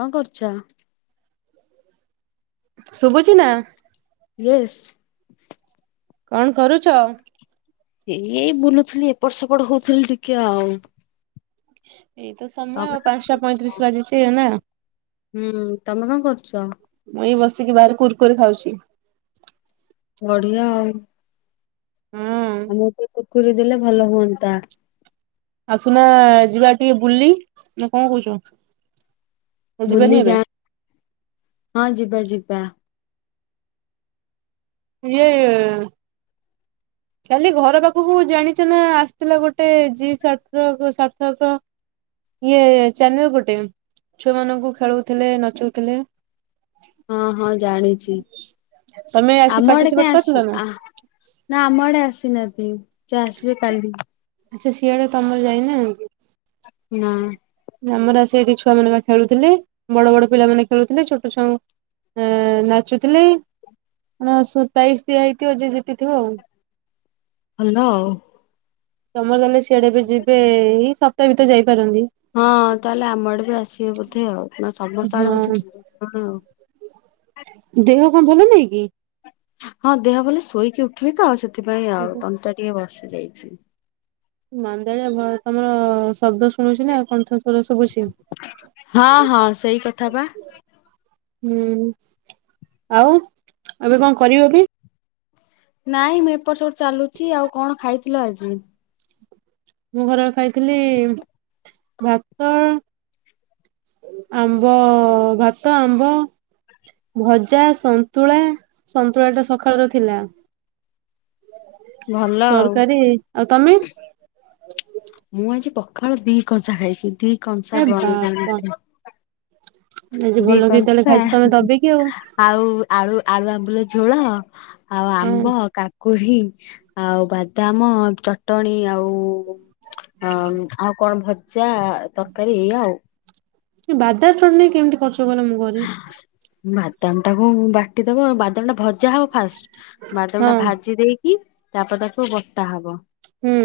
କଣ କରୁଛ? ଶୁଭୁଛି ନା। ୟସ୍ କଣ କରୁଛ? ଏଇ ବୁନୁଥିଲି ଏପଟ ସେପଟ ହଉଥିଲି ଟିକେ ଆଉ। ଏଇତ ସମୟ ଆଉ ତମେ ପାଞ୍ଚଟା ପଇଁତିରିଶ ବାଜିଛି ନା। ହୁଁ ତମେ କଣ କରୁଛ? ମୁଁ ଏଇ ବସିକି ବାହାରେ କୁରକୁରି ଖାଉଛି। ବଢିଆ ଆଉ। ହୁଁ ଆମୁକୁ ଟିକେ କୁରକୁରି ଦେଲେ ଭଲ ହୁଅନ୍ତା। ଆସୁନା ଯିବା ଟିକେ ବୁଲି ନା କଣ କହୁଛ? ଯିବାନି ବୁଲି ଏବେ? ଯା ହଁ ଯିବା ଯିବା। ଯେ କାଲି ଘର ପାଖକୁ ଜାଣିଛ ନା ଆସିଥିଲା ଗୋଟେ ଜି ସାର୍ଥ ସାର୍ଥକ ଇଏ ଚ୍ୟାନେଲ ଗୋଟେ ଛୁଆ ମାନଙ୍କୁ ଖେଳଉଥିଲେ ନଚଉଥିଲେ ହଁ ହଁ ଜାଣିଛି ତମେ ଆସି ଆମ ଆଡେ ପାର୍ଟିସିପେଟ କାଇଁ କରିଥିଲ ଆସି ନା? ଆ ନା ଆମ ଆଡେ ଆସିନାହାନ୍ତି ସେ ଆସିବେ କାଲି। ଆଚ୍ଛା ସିଆଡେ ତମର ଯାଇନା ନା। ଆମର ଆସି ଏଠି ଛୁଆମାନେ ବା ଖେଳୁଥିଲେ ବଡ ବଡ ପିଲାମାନେ ଖେଳୁଥିଲେ ଛୋଟ ଛୁଆଙ୍କ ଏଁ ନାଚୁଥିଲେ ମ ପ୍ରାଇଜ ଦିଆ ହେଇଥିବ ଯିଏ ଜିତିଥିବ ଆଉ। ଭଲ ଆଉ। ତମର ତାହେଲେ ସିଆଡେ ବି ଯିବେ ଏଇ ସପ୍ତାହ ଭିତରେ ଯାଇପାରନ୍ତି ହଁ ତାହେଲେ ଆମ ଆଡେ ବି ଆସିବେ ବୋଧେ ଆଉ ନା ସମସ୍ତ ଆଡେ ବୋଧେ ହଁ ଯିବେ କଣ ଆଉ। ଦେହ କଣ ଭଲ ନାଇଁ କି? ହଁ ଦେହ ଭଲ ନାହିଁ ଶୋଇକି ଉଠିଲି ତ ଆଉ ସେଥିପାଇଁ ଆଉ ଓହୋ ତଣ୍ଟିଟା ଟିକେ ବସି ଯାଇଛି। ମାନ୍ଦାଳିଆ ଭ ତମର ଶବ୍ଦ ଶୁଣୁଚି ନା କଣ୍ଠସ୍ଵର ଶୁଭୁଚି ହଁ ହଁ ସେଇ କଥା ବା। ହୁଁ ଆଉ ଏବେ କଣ କରିବ ବି? ନାଇଁ ମୁଁ ଏପଟ ସେପଟ ଚାଲୁଛି ଆଉ କଣ ଖାଇଥିଲ ଆଜି? ମୁଁ ଖରାବେଳେ ଖାଇଥିଲି ଭାତ ଆମ୍ବ, ଭାତ, ଆମ୍ବ ଭଜା, ସନ୍ତୁଳା ସନ୍ତୁଳା ଟା ସଖାଳର ଥିଲା। ଭଲ ଆଉ ତରକାରୀ ଆଉ ତମେ? ମୁଁ ଆଜି ପଖାଳ ଦି କଂସା ଖାଇଛି ଦି କଂସା ହେ ଗଣି ଗଣି ବାପ କି। ଆଜି ଦି ଭଲ କି ତାହେଲେ କଂସା ଖାଇଛ ତମେ ଦବେଇକି ଆଉ। ଆଉ ଆଳୁ ଆଳୁ ଆମ୍ବୁଲ ଝୋଳ ଆଉ ହଁ। ଆମ୍ବ କା କୁଢି ଆଉ ବାଦାମ ଚଟଣି ଆଉ ଅ ଆଉ କଣ ଭଜା ତରକାରୀ ଏଇଆ ଆଉ। ବାଦାମ ଚଟଣି କେମତି କରୁଚ କହିଲ ମୁଁ କରି ବାଦାମ ଟାକୁ ବାଟିଦବ ବାଦାମ ଟା ଭ ଜା ହବ ଫାଷ୍ଟ ବାଦମଟା ହଁ ଭାଜି ଦେଇକି ତାପରେ ତାକୁ ବଟା ହବ। ହୁଁ।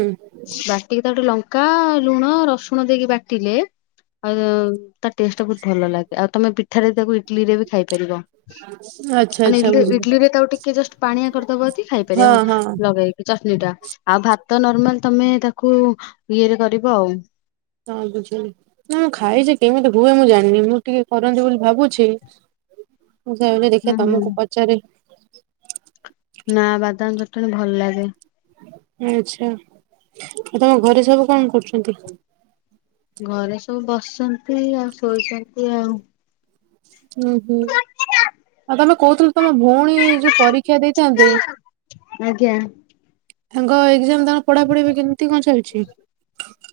ବାଟିକି ତା ଟିକେ ଲଙ୍କା, ଲୁଣ, ରସୁଣ ଦେଇକି ବାଟିଲେ ଆଉ ତା ଟେଷ୍ଟ ଟା ବହୁତ ଭଲ ଲାଗେ ଆଉ ତମେ ପିଠାରେ ତାକୁ ଇଟଲିି ରେ ବି ଖାଇପାରିବ। ଆଚ୍ଛା ମାନେ ଆଚ୍ଛା ଇଡଲି ବୁଝିଲି। ଇଡଲିରେ ତାଉ ଟିକେ ଜଷ୍ଟ ପାଣିଆ କରିଦବ ଯଦି ଖାଇପାରିବ ହଁ ହଁ ଲଗେଇକି। ଚଟଣି ଟା ଆଉ ଭାତ ନର୍ମାଲ ତମେ ତାକୁ ଇଏରେ କରିବ ଆଉ। ହଁ ବୁଝିଗଲି ମୁଁ ଖାଇଚି କେମିତି ହୁଏ ମୁଁ ଜାଣିନି ମୁଁ ଟିକେ କରନ୍ତି ବୋଲି ଭାବୁଛି। ମୁଁ ସେଇଆ କହିଲି ହୁଁ। ଦେଖିଆ ହୁଁ ତମକୁ ପଚାରେ। ନା ବାଦାମ ଚଟଣି ଭଲ ଲାଗେ। ଆଚ୍ଛା ଆଉ ତମ ଘରେ ସବୁ କଣ କରୁଛନ୍ତି? ଘରେ ସବୁ ବସିଛନ୍ତି ଆଉ ଶୋଇଛନ୍ତି ଆଉ। ଉୁଁ ହୁଁ ଆଉ ତମେ କହୁଥିଲ ତମ ଭଉଣୀ ଯୋଉ ପରୀକ୍ଷା ଦେଇଥାନ୍ତେ ଆଜ୍ଞା ତାଙ୍କ ଏକ୍ଜାମ ତାଙ୍କ ପଢାପଢି ଏବେ କେମିତି କଣ ଚାଲିଚି?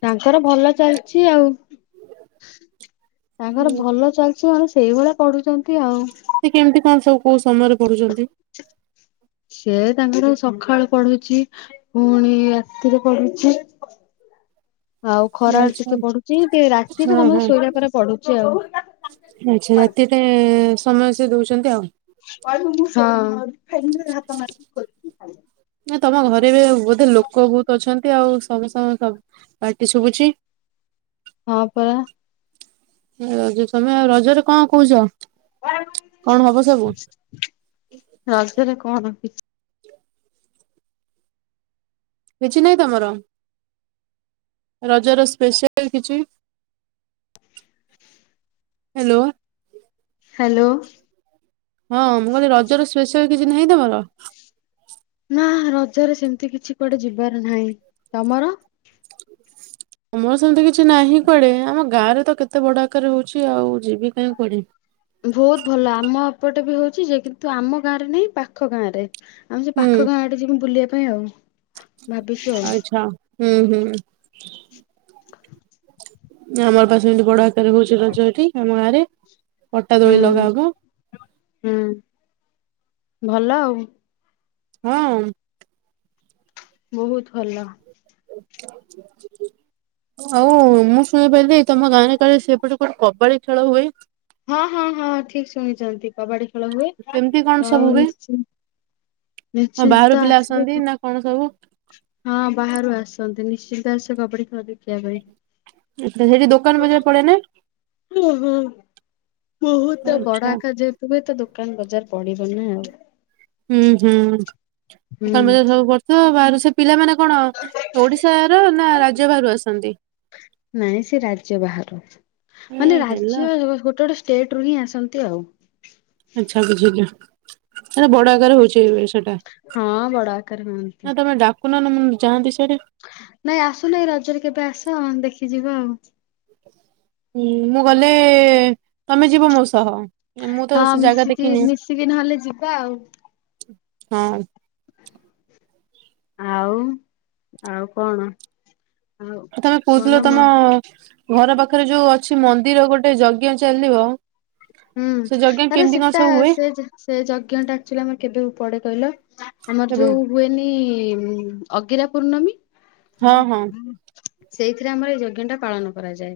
ତାଙ୍କର ଭଲ ଚାଲିଚି ଆଉ। ତାଙ୍କର ଭଲ ଚାଲିଛି ମାନେ ସେଇଭଳିଆ ପଢୁଚନ୍ତି ଆଉ। ସେ କେମିତି କଣ ସବୁ କୋଉ ସମୟରେ ପଢୁଛନ୍ତି? ସେ ତାଙ୍କର ସକାଳ ପଢୁଚି ପୁଣି ରାତିରେ ପଢୁଚି ଆଉ ଖରାଳେ ଆଚ୍ଛା ଟିକେ ପଢୁଚି ଟିକେ ରାତିରେ ହଁ ହଁ ସମସ୍ତେ ଶୋଇଲା ପରେ ପଢୁଚି ଆଉ। ଆଚ୍ଛା ରାତିଟା ସମୟ ସେ ଦୋଉଛନ୍ତି ଆଉ। ହଁ। ନା ତମ ଘରେ ବି ବୋଧେ ଲୋକ ବହୁତ ଅଛନ୍ତି ଆଉ ସବୁ ସାଙ୍ଗେ ପାଟି ଶୁଭୁଛି? ହଁ ପରା। ରଜ ତମେ ଆଉ ରଜରେ କଣ କହୁଛ କଣ ହବ ସବୁ? ରଜରେ କଣ କିଛି କିଛି ନାହିଁ ତମର? ରଜରେ ସ୍ପେଶାଲ କିଛି ହ୍ୟାଲୋ। ହ୍ୟାଲୋ। ହଁ ମୁଁ କହିଲି ରଜରେ ସ୍ପେଶାଲ କିଛି ନାହିଁ ତମର? ହୁଁ ରଜରେ ସେମିତି କିଛି କୁଆଡେ ଯିବାର ନାହିଁ। ତମର? ଆମର ସେମିତି କିଛି ନାହିଁ କୁଆଡେ ଆମ ଗାଁ ରେ ତ କେତେ ବଢିଆ ଆକାରରେ ହୋଉଛି ଆଉ ଯିବି କାଇଁ କୁଆଡେ। ବହୁତ ଭଲ ହୋଉଛି ଯେ କିନ୍ତୁ ଆମ ଗାଁ ରେ ନାହିଁ ପାଖ ଗାଁ ରେ। ଆମେ ସେ ହୁଁ ପାଖ ଗାଁ ଆଡେ ଯିବୁ ବୁଲିବା ପାଇଁ ଆଉ। ଭାବିଛୁ ଆଉ ଆଚ୍ଛା ହୁଁ ହୁଁ। ଆମର ପା ଏମିତି ବଡ଼ ଆକାରରେ ହୋଉଛି ରଜ ଏଠି ଆମ ଗାଁରେ ପଟା ଦୋଳି ହୁଁ। ଲଗା ହବ। ହୁଁ ଭଲ ଆଉ। ହଁ। ବହୁତ ଭଲ। ହ ଆଉ ମୁଁ ଶୁଣିପାରିଲି ତମ ଗାଁରେ କାଳେ ସେପଟେ କୁଆଡେ କବାଡି ଖେଳ ହୁଏ? ହଁ ହଁ ହଁ ଠିକ୍ ଶୁଣିଛନ୍ତି କବାଡି ଖେଳ ହୁଏ କେମିତି କଣ ଆଉ ସବୁ ହୁଏ? ହଁ ନିଶ୍ଚି-ନିଶ୍ଚିନ୍ତ ବାହାରୁ ତ ପିଲା ଆସିବେ ଆସନ୍ତି କା ନା କଣ ସବୁ ହଁ ବାହାରୁ ଆସନ୍ତି ନିଶ୍ଚିନ୍ତ ଆସିବେ କବାଡି ଖେଳ ଦେଖିବା ପାଇଁ। ଆ ସେଠି ଦୋକାନ ବଜାର ପଡେ ନା? ଉଁ ହୁଁ ବହୁତ ବଡ଼ ଆଚ୍ଛା ଆକାର ରେ ଯେ ତୁ ବହୁତ ଦୋକାନ ବଜାର ପଡିବ ନା। ହୁଁ ହୁଁ ହୁଁ ଦୋକାନ ବଜାର ସବୁ କରୁଚୁ ବା ସେ ପିଲା ମାନେ କଣ ଓଡିଶାର ନା ରାଜ୍ୟ ବାହାରୁ ଆସନ୍ତି? ନାଇଁ ସେ ରାଜ୍ୟ ବାହାରାରୁ ଏ ମାନେ ହେଲା ରାଜ୍ୟ ଗୋଟେ ଗୋଟେ ସେ ଷ୍ଟେଟ ରୁ ହିଁ ଆସନ୍ତି ଆଉ। ଆଚ୍ଛା ବୁଝିଲି ନା ବଡ଼ ଆକାର ରେ ହୋଉଛି ସେ ହଁ ବଡ ଆକାର ହୁଅନ୍ତି ନା ତମେ ଡାକୁନ ନା ମୁଁ ଯାନ୍ତି ସିଆଡେ। ନାଇଁ ଆସୁନ ରଜରେ କେବେ ଆସ ଦେଖି ଯିବା ଆଉ। ଉଁ ମୁଁ ଗଲେ ତମେ ଯିବ ମୋ ସହ। ମୁଁ ତ ହଁ ସେ ଜାଗା ମିଶିକି ଦେଖିନି ମିଶିକି ନହେଲେ ଯିବା ଆଉ। ହଁ। ଆଉ ଆଉ କଣ ଆଉ ତମେ କଣ କହୁଥିଲ ମ ତମ ଘର ପାଖରେ ଯୋଉ ଅଛି ମନ୍ଦିର ଗୋଟେ ଯଜ୍ଞ ଚାଲିବ ହୁଁ ସେ ଯଜ୍ଞ ଆରେ କେମିତି କଣ ସେଟା ସବୁ ହୁଏ ସେ ଯାହା ସେ ଯଜ୍ଞ ଟା ଆକ୍ଚଲି ଆମର କେବେକୁ ପଡେ କହିଲ, ଆମର କେବେ? ଯୋଉ ହୁଏନି ଅଗିରା ପୂର୍ଣ୍ଣମୀ। ହଁ ହଁ ସେଇଥିରେ ଆମର ଏଇ ଯଜ୍ଞ ଟା ପାଳନ କରାଯାଏ।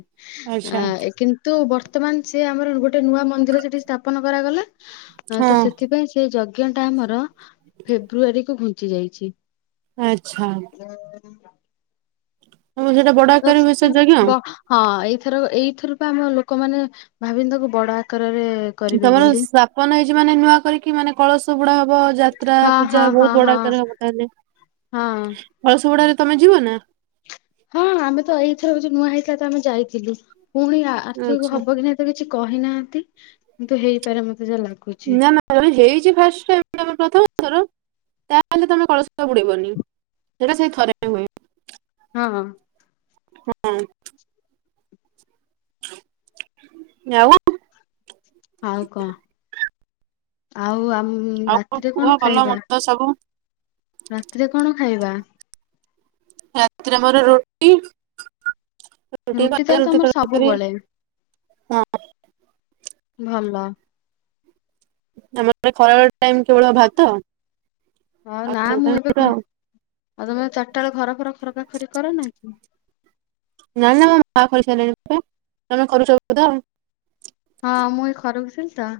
ଆଚ୍ଛା ଆ, ଏ କିନ୍ ତୁ ବର୍ତ୍ତମାନ ସେ ଆମର ଗୋଟେ ନୂଆ ମନ୍ଦିର ସେଠି ସ୍ଥାପନ କରାଗଲା। ଅଁ, ହଁ ତ ସେଥିପାଇଁ ସେ ଯଜ୍ଞ ଟା ଆମର ଫେବୃଆାରୀ କୁ ଘୁଞ୍ଚି ଯାଇଛି। ଆଚ୍ଛା। [inaudible] ତୋମ ସେଟା ବଡ ତ ଆକାରରେ ବି ସେଟା ସେ ଯଜ୍ଞ। ବ ହଁ ଏଇଥରକ ଏଇଥର ପା ଆମ ଲୋକମାନେ ଭାବିନ ତାକୁ ବଡ ଆ କାରରେ କ ତୋମର ସ୍ଥାପନ ହେଇଛି ମାନେ ନୂଆ କରିକି, ମାନେ କଳସ ବୁଡା ହବ, ଯାତ୍ରା ହଁ ହଁ ପୂଜା ହଁ ବହୁତ ହଁ ବଡ ଆକାରେ ହବ। ତାହାଲେ ହଁ। କଳସ ବୁଡାରେ ତୋମେ ଯିବ ନା? ହଁ ଆମେ ତ ଏଇଥରକ ଯୋଉ ନୂଆ ହେଇଥିଲା, ତ ଆମେ ଯାଇଥିଲୁ। ପୁଣି ଆ, ଆରଥିକୁ ଆଚ୍ଛା ହବ କି ନାହିଁ ତ କିଛି କହିନାହାନ୍ତି। କିନ୍ତୁ ହେଇପାରେ ମୋତେ ଯାହା ଲାଗ ନା ନା [inaudible] ହେଇଚି ଫାଷ୍ଟ ଟାଇମ୍ ମାନେ ତୋମର ପ୍ରଥମ ଥର, ତାହେଲେ ତୋମେ କଳସ ବୁଡେଇବନି। ସେଇଟା ସେଇ ଥରେ ହୁଏ। ହଁ, ହଁ। ହଁ, ଆଉ ଆଉ କହ। ଆଉ ଆମ ରାତିରେ କଣ ଖାଇବା? ତ ସବୁ ରାତିରେ କଣ ଖାଇବା? ରାତିରେ ମୋର ରୁଟି ରୁଟି ଭଜା, ତାହେଲେ ରୁଟି ତମର ତରକାରୀ ସବୁବେଳେ ହଁ। ଭଲ। ଆମର ଖାଲି ଖରାବେଳ ଟାଇମ୍ କେବଳ ଭାତ। ନା ଆଉ ସବୁ ମୁଁ ଟାଇମ୍ ଏବେ ରୁଟି ତ ଘ ଆଉ। ଆଉ ତୋମେ ଚାରିଟା ବେଳେ ଘର ଫର ଖରକାଖରି କର ନାହିଁକି? ନା ନା ମୋ ମା ଖରିକିସାରିଲେଣି ପରା। ତୋମେ କରୁଛ ତ ବୋଧେ ଆଉ? ହଁ ମୁଁ ଏ ଖରକୁଥିଲି ତ।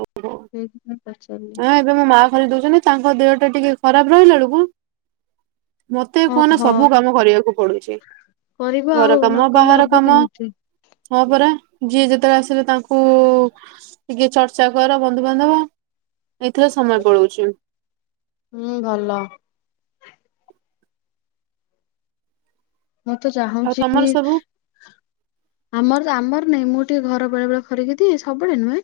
ଓହୋ! ସେଇଥିପାଇଁ ପଚାରିଲି। ଆ ଏବେ ମୋ ମା ଖରିକି ଦଉଛନ୍ତି। ତାଙ୍କ ଦେହଟା ଟିକେ ଖରାପ ରହିଲା ବେଳକୁ ମୋତେ କୁହନା ଓହୋ ସବୁ କାମ କରିବାକୁ ପଡୁଛି। କରିବ ଆଉ ନ ଘରକାମ, କଲେ ହବ ବାହାରକାମ କେମିତି? ହଁ ପରା ଯିଏ ଯେତେବେଳେ ଆସିଲେ ତାଙ୍କୁ ଟିକେ ଚର୍ ର୍ଚ୍ଚା କର ବନ୍ଧୁବାନ୍ଧବ, ଏଇଥିରେ ସମୟ ପଳଉଚୁ। ହୁଁ, ଭଲ। ମୁଁ ତ ଆଉ ଚାହୁଁଛି ତମର ଭି ସବୁ ଆମର ତ ଆମର ନାଇଁ, ମୁଁ ଟିକେ ଘର ବେଳେ ବେଳେ ଖରିକି ଦିଏ ସବୁବେଳେ ନୁହେଁ।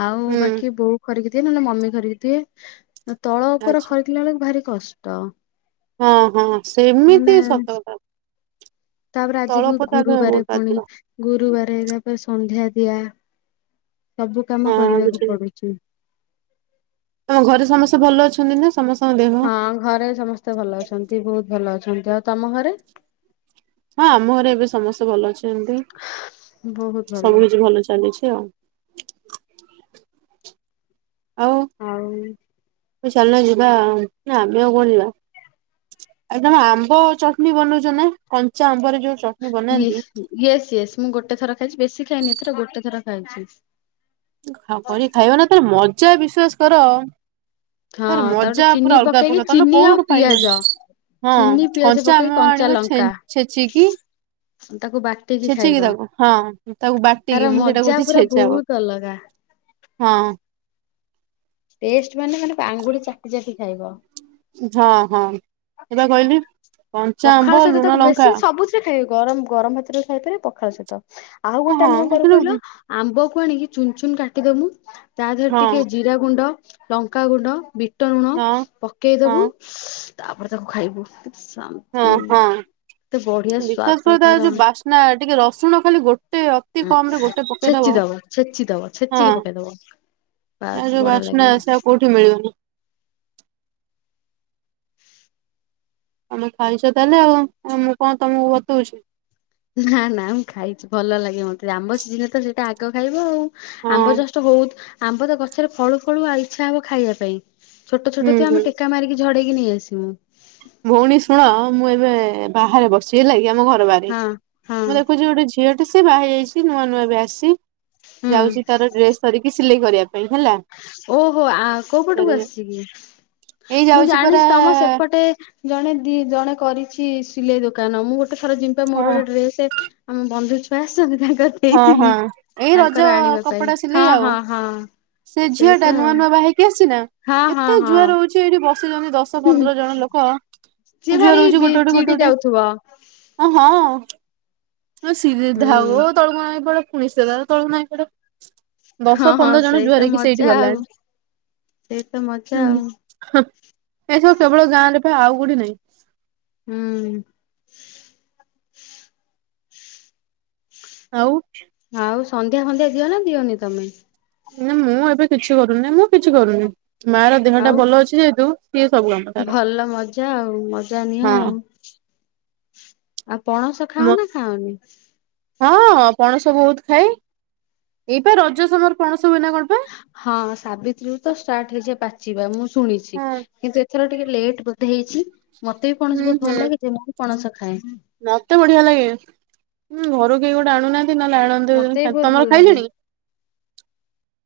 ଆଉ ହୁଁ ବାକି ବୋଉ ଖରିକି ଦିଏ। ନଲେ ମମି ଖରିକି ଦିଏ। ନ ତଳ ଉପର ଆଚ୍ଛା ଖରିକିଲାବେଳକୁ ଭାରି କଷ୍ଟ। ହଁ, ହଁ। ସେମିତି ମାନେ ସତକଥା, ତଳପଟାରେ ଗୋଟା ଦିନ। ଗୁରୁବାର, ତାପରେ ସନ୍ଧ୍ୟା ଦିଆ ସବୁ କାମ ହଁ କରିବାକୁ ପଡୁଚି। ତୋମ ଘରେ ସମସ୍ତେ ଭଲ ଅଛନ୍ତି ନା? ସମସ ହଁ ଘରେ ସମସ୍ତେ ଭଲ ଅଛନ୍ତି, ବହୁତ ଭଲ ଅଛନ୍ତି। ଆଉ ତୋମ ଘରେ? ହଁ ଆମ ଘରେ ଏବେ ସମସ୍ତେ ଭଲ ଅଛନ୍ତି, ସବୁ କିଛି ଭଲ ଚାଲିଛି ଆଉ। ଆଉ ଆଉ ଚାଲୁନ ଯିବା ନା ଆମେ ଆଉ କୁଆଡେ ଯିବା। ଆଉ ତମେ ଆମ୍ବ ଚଟନୀ ବନଉଛ ନା କଞ୍ଚା ଆମ୍ବରେ ଯୋଉ? ଚଟଣି ବନାନ୍ତି ୟେସ ୟେସ ୟେସ ମୁଁ ଗୋଟେ ଥର ଖାଇଛି ବେଶୀ ଖାଇନି ଏଥର ଗୋଟେ ଥର ଖାଇଛି। ହଁ କରିକି ଖାଇବ ନା ତାର ମଜା ବିଶ୍ବାସ କର। ହଁ ତାର ତା ଗୋଟେ ମଜା ଚିନି ପୁରା ଅଲଗା ପକେଇକି ପ୍ରକାର ତମେ ଚିନି ଆଉ କୋଉଠୁ ପାଇବନି। ପିଆଜ ହଁ ଚିନି ପିଆଜ ପକେଇ କଞ୍ଚାଆମ କଞ୍ଚା ଆଣିବ ଲଙ୍କା ଛେ-ଛେଚିକି। ତାକୁ ବା ଛେଚିକି ତାକୁ ହଁ ତାକୁ ବାଟିକି ତାର ମୁଁ ସେଇଟା ମଜା କହୁଛି ପୁରା ଛେଚା ହବ୍। ବହୁତ ଅଲଗା ହଁ। ଟେଷ୍ଟ ମାନେ ମାନେ ପା ଆଙ୍ଗୁଠି ଚାଟି ଚାଟି ଖାଇବ। ହଁ ହଁ ଏବା କହିଲି। କଞ୍ଚା ପଖାଳ ଆମ୍ବ ସହିତ ଲୁଣ ତାକୁ ଲଙ୍କା ବେଶୀ ସବୁ ଥିରେ ଖାଇଅ ଗରମ ଗରମ ଭାତରେ ଖାଇପାରିବ ପଖାଳ ସହିତ ଆଉ ହଁ ଗୋଟେ ଆମେ କଣ ହଁ କରୁ କିନ୍ତୁ କହିଲ। ହଁ ଆମ୍ବ କୁ ଆଣିକି ଚୁନ ଚୁନ କାଟିଦବୁ ତା ଦେରେ ଟିକେ ହଁ ଜିରା ଗୁଣ୍ଡ। ଲଙ୍କାଗୁଣ୍ଡ, ବିଟ ନୁଣ ହଁ ପକେଇଦବୁ। ତାପରେ ତାକୁ ଖାଇବୁ କେତେ ଶା ହଁ ହଁ। ବିଶ୍ବାସ କର ତାର ଯୋଉ ବାସ୍ନା ଟିକେ ରସୁଣ ଖାଲି ଗୋଟେ ଅତି କମ ରେ ଗୋଟେ ଛେଚି ପକେଇଦବ। ଦବ ଛେଚି ଦବ ଛେଚିକି ପକେଇଦବ। ଆଉ ବାସ୍ ଯୋଉ ବଢିଆ ବାସ୍ନା ଲାଗିବ। ସେ ଆଉ କୋଉଠି ମିଳିବନି। ତମେ ଖାଇଛ ତାହେଲେ ଆଉ ଉଁ ମୁଁ କଣ ତମକୁ ବତଉଛି। ନା ନା ମୁଁ ଖାଇଛି ଭଲ ଲାଗେ ମତେ ଆମ୍ୱ ସିଜିନରେ ତ ସେଇଟା ଆଗ ଖାଇବ ଆଉ। ହଁ ଆମ୍ବ ଜଷ୍ଟ ହଉ ଆମ୍ବ ତ ଗଛରେ ଫଳୁ ଫଳୁ ଆଉ ଇଚ୍ଛା ହବ ଖାଇବା ପାଇଁ। ଛୋଟ ହୁଁ ଛୋଟ ତ ହୁଁ। ଆମେ ଟେକା ମାରିକି ଝଡେଇକି ନେଇ ଆସିମୁ। ଭଉଣୀ ଶୁଣ ମୁଁ ଏବେ ବାହାରେ ବସିଛି ହେଲା କି ଆମ ଘର ବାହାରେ ହଁ ହଁ ମୁଁ ଦେଖୁଛି ଗୋଟେ ଝି ଝିଅ ଟେ ସେ ବାହା ହେଇ ଯାଇଚି ନୂଆ ନୂଆ ଏବେ ଆସିଚି ହୁଁ। ଯାଉଛି ତାର ଡ୍ରେସ୍। ଧରିକି ସିଲେଇ କରିବା ପାଇଁ ହେଲା। ଓହୋ ଆ କୋଉ ପଟକୁ ଆସିଛି କି? ଏଇ ମୁଁ ଯାଉଛି ପରା ଜାଣିଛି ତମ ସେପଟେ। ଜଣେ ଦି ଜଣେ କରିଛି ସିଲେଇ ଦୋକାନ ମୁଁ ଗୋଟେ ଥର ଜିମ ପା ମୋର ହଁ ଗୋଟେ ଡ୍ରେସେ। ଆମ ବନ୍ଧୁ ଛୁଆ ଆସିଛନ୍ତି ତାଙ୍କର ହଁ ହଁ ଦେଇଥିଲି। ଏଇ ତାଙ୍କର ରଜ ଆଣିବା ପାଇଁ କପଡା ସିଲେଇ ହଁ ଆଉ। ହଁ ହଁ ସେ ଝିଅ ସେଇତ ଟା ନୂଆ ନୂଆ ବାହା ହେଇକି ଆସିଚି ନା ଆଉ ହଁ କେତେ ହଁ ଜୁଆର ହଉ ଚି ଏଇଠି ବସିଛନ୍ତି ଦଶ ହଁ। ପନ୍ଦର ଜଣ ଲୋକ ସିଏ ଯୁହାର ଭାରି ହଉଚି ବି ଗୋଟେ ଗୋଟେ ଗୋଟେ ଚିଡି ଗୋଟେ। ଯାଉଥିବ ଅ ହଁ ହଁ ସିରିଏ ଧାଓ ହୁଁ ତଳକୁ ନଇ ପଡେ ପୁଣି ସିଏ ତାର ତଳକୁ ନଇ ପଡ଼େ। ହଁ ଦଶ ହଁ ପନ୍ଦର ଜଣ ସେଇ ତ ଯୁହାର ହେଇକିି ସେଇଠି ମଜା ଆଉ ଗଲାଣି ସେଇ ତ ମଜା ଆଉ ହୁଁ। ହଁ ଏସବୁ କେବଳ ଗାଁରେ ପା ଆଉ କଉଠି ନାହିଁ। ହୁଁ। ଆଉ। ଆଉ ସନ୍ଧ୍ୟା ଫନ୍ଧ୍ୟା ଦିଅ ନା ଦିଅନି ତମେ? ନା ମୁଁ ଏବେ କିଛି କରୁନି ମୁଁ କିଛି କରୁନି ମା ର ଦେହ ଟା ଆଉ ଭଲ ଅଛି ଯେହେତୁ ସିଏ ସବୁ କାମ ତାର ଭଲ ମଜା ଆଉ ମଜା ନିଅ ହଁ ଆଉ। ଆଉ ପଣସ ମ ଖାଅ ନା ଖାଅନି? ହଁ ପଣସ ବହୁତ ଖାଏ ଏଇ ପା ରଜ ସମୟରେ ପଣସ ହୁଏନା କଣ ପା? ହଁ ସାବିତ୍ରୀରୁ ତ ଷ୍ଟାର୍ଟ ହେଇଯାଏ ପାଚିବା ମୁଁ ଶୁଣିଛି ହଁ କିନ୍ତୁ ଏଥର ଟିକେ ଲେଟ ବ ବଧେ ହେଇଛି ମତେ ବି ପଣସ ହୁଁ ବହୁତ ହୁଁ ଭଲ ଲାଗେ ଯେ ମୁଁ ବି ପଣସ ଖାଏ ମତେ ବଢିଆ ଲାଗେଁ ଉଁ ଘରୁ କେହି ଗୋଟେ ଆଣୁନାହାନ୍ତି ନହେଲେ ଆଣନ୍ତି ମତେ [unintelligible] ବି ଖା ବହୁତ ଭଲ ତମର ଲାଗେ ଖାଇଲେଣି।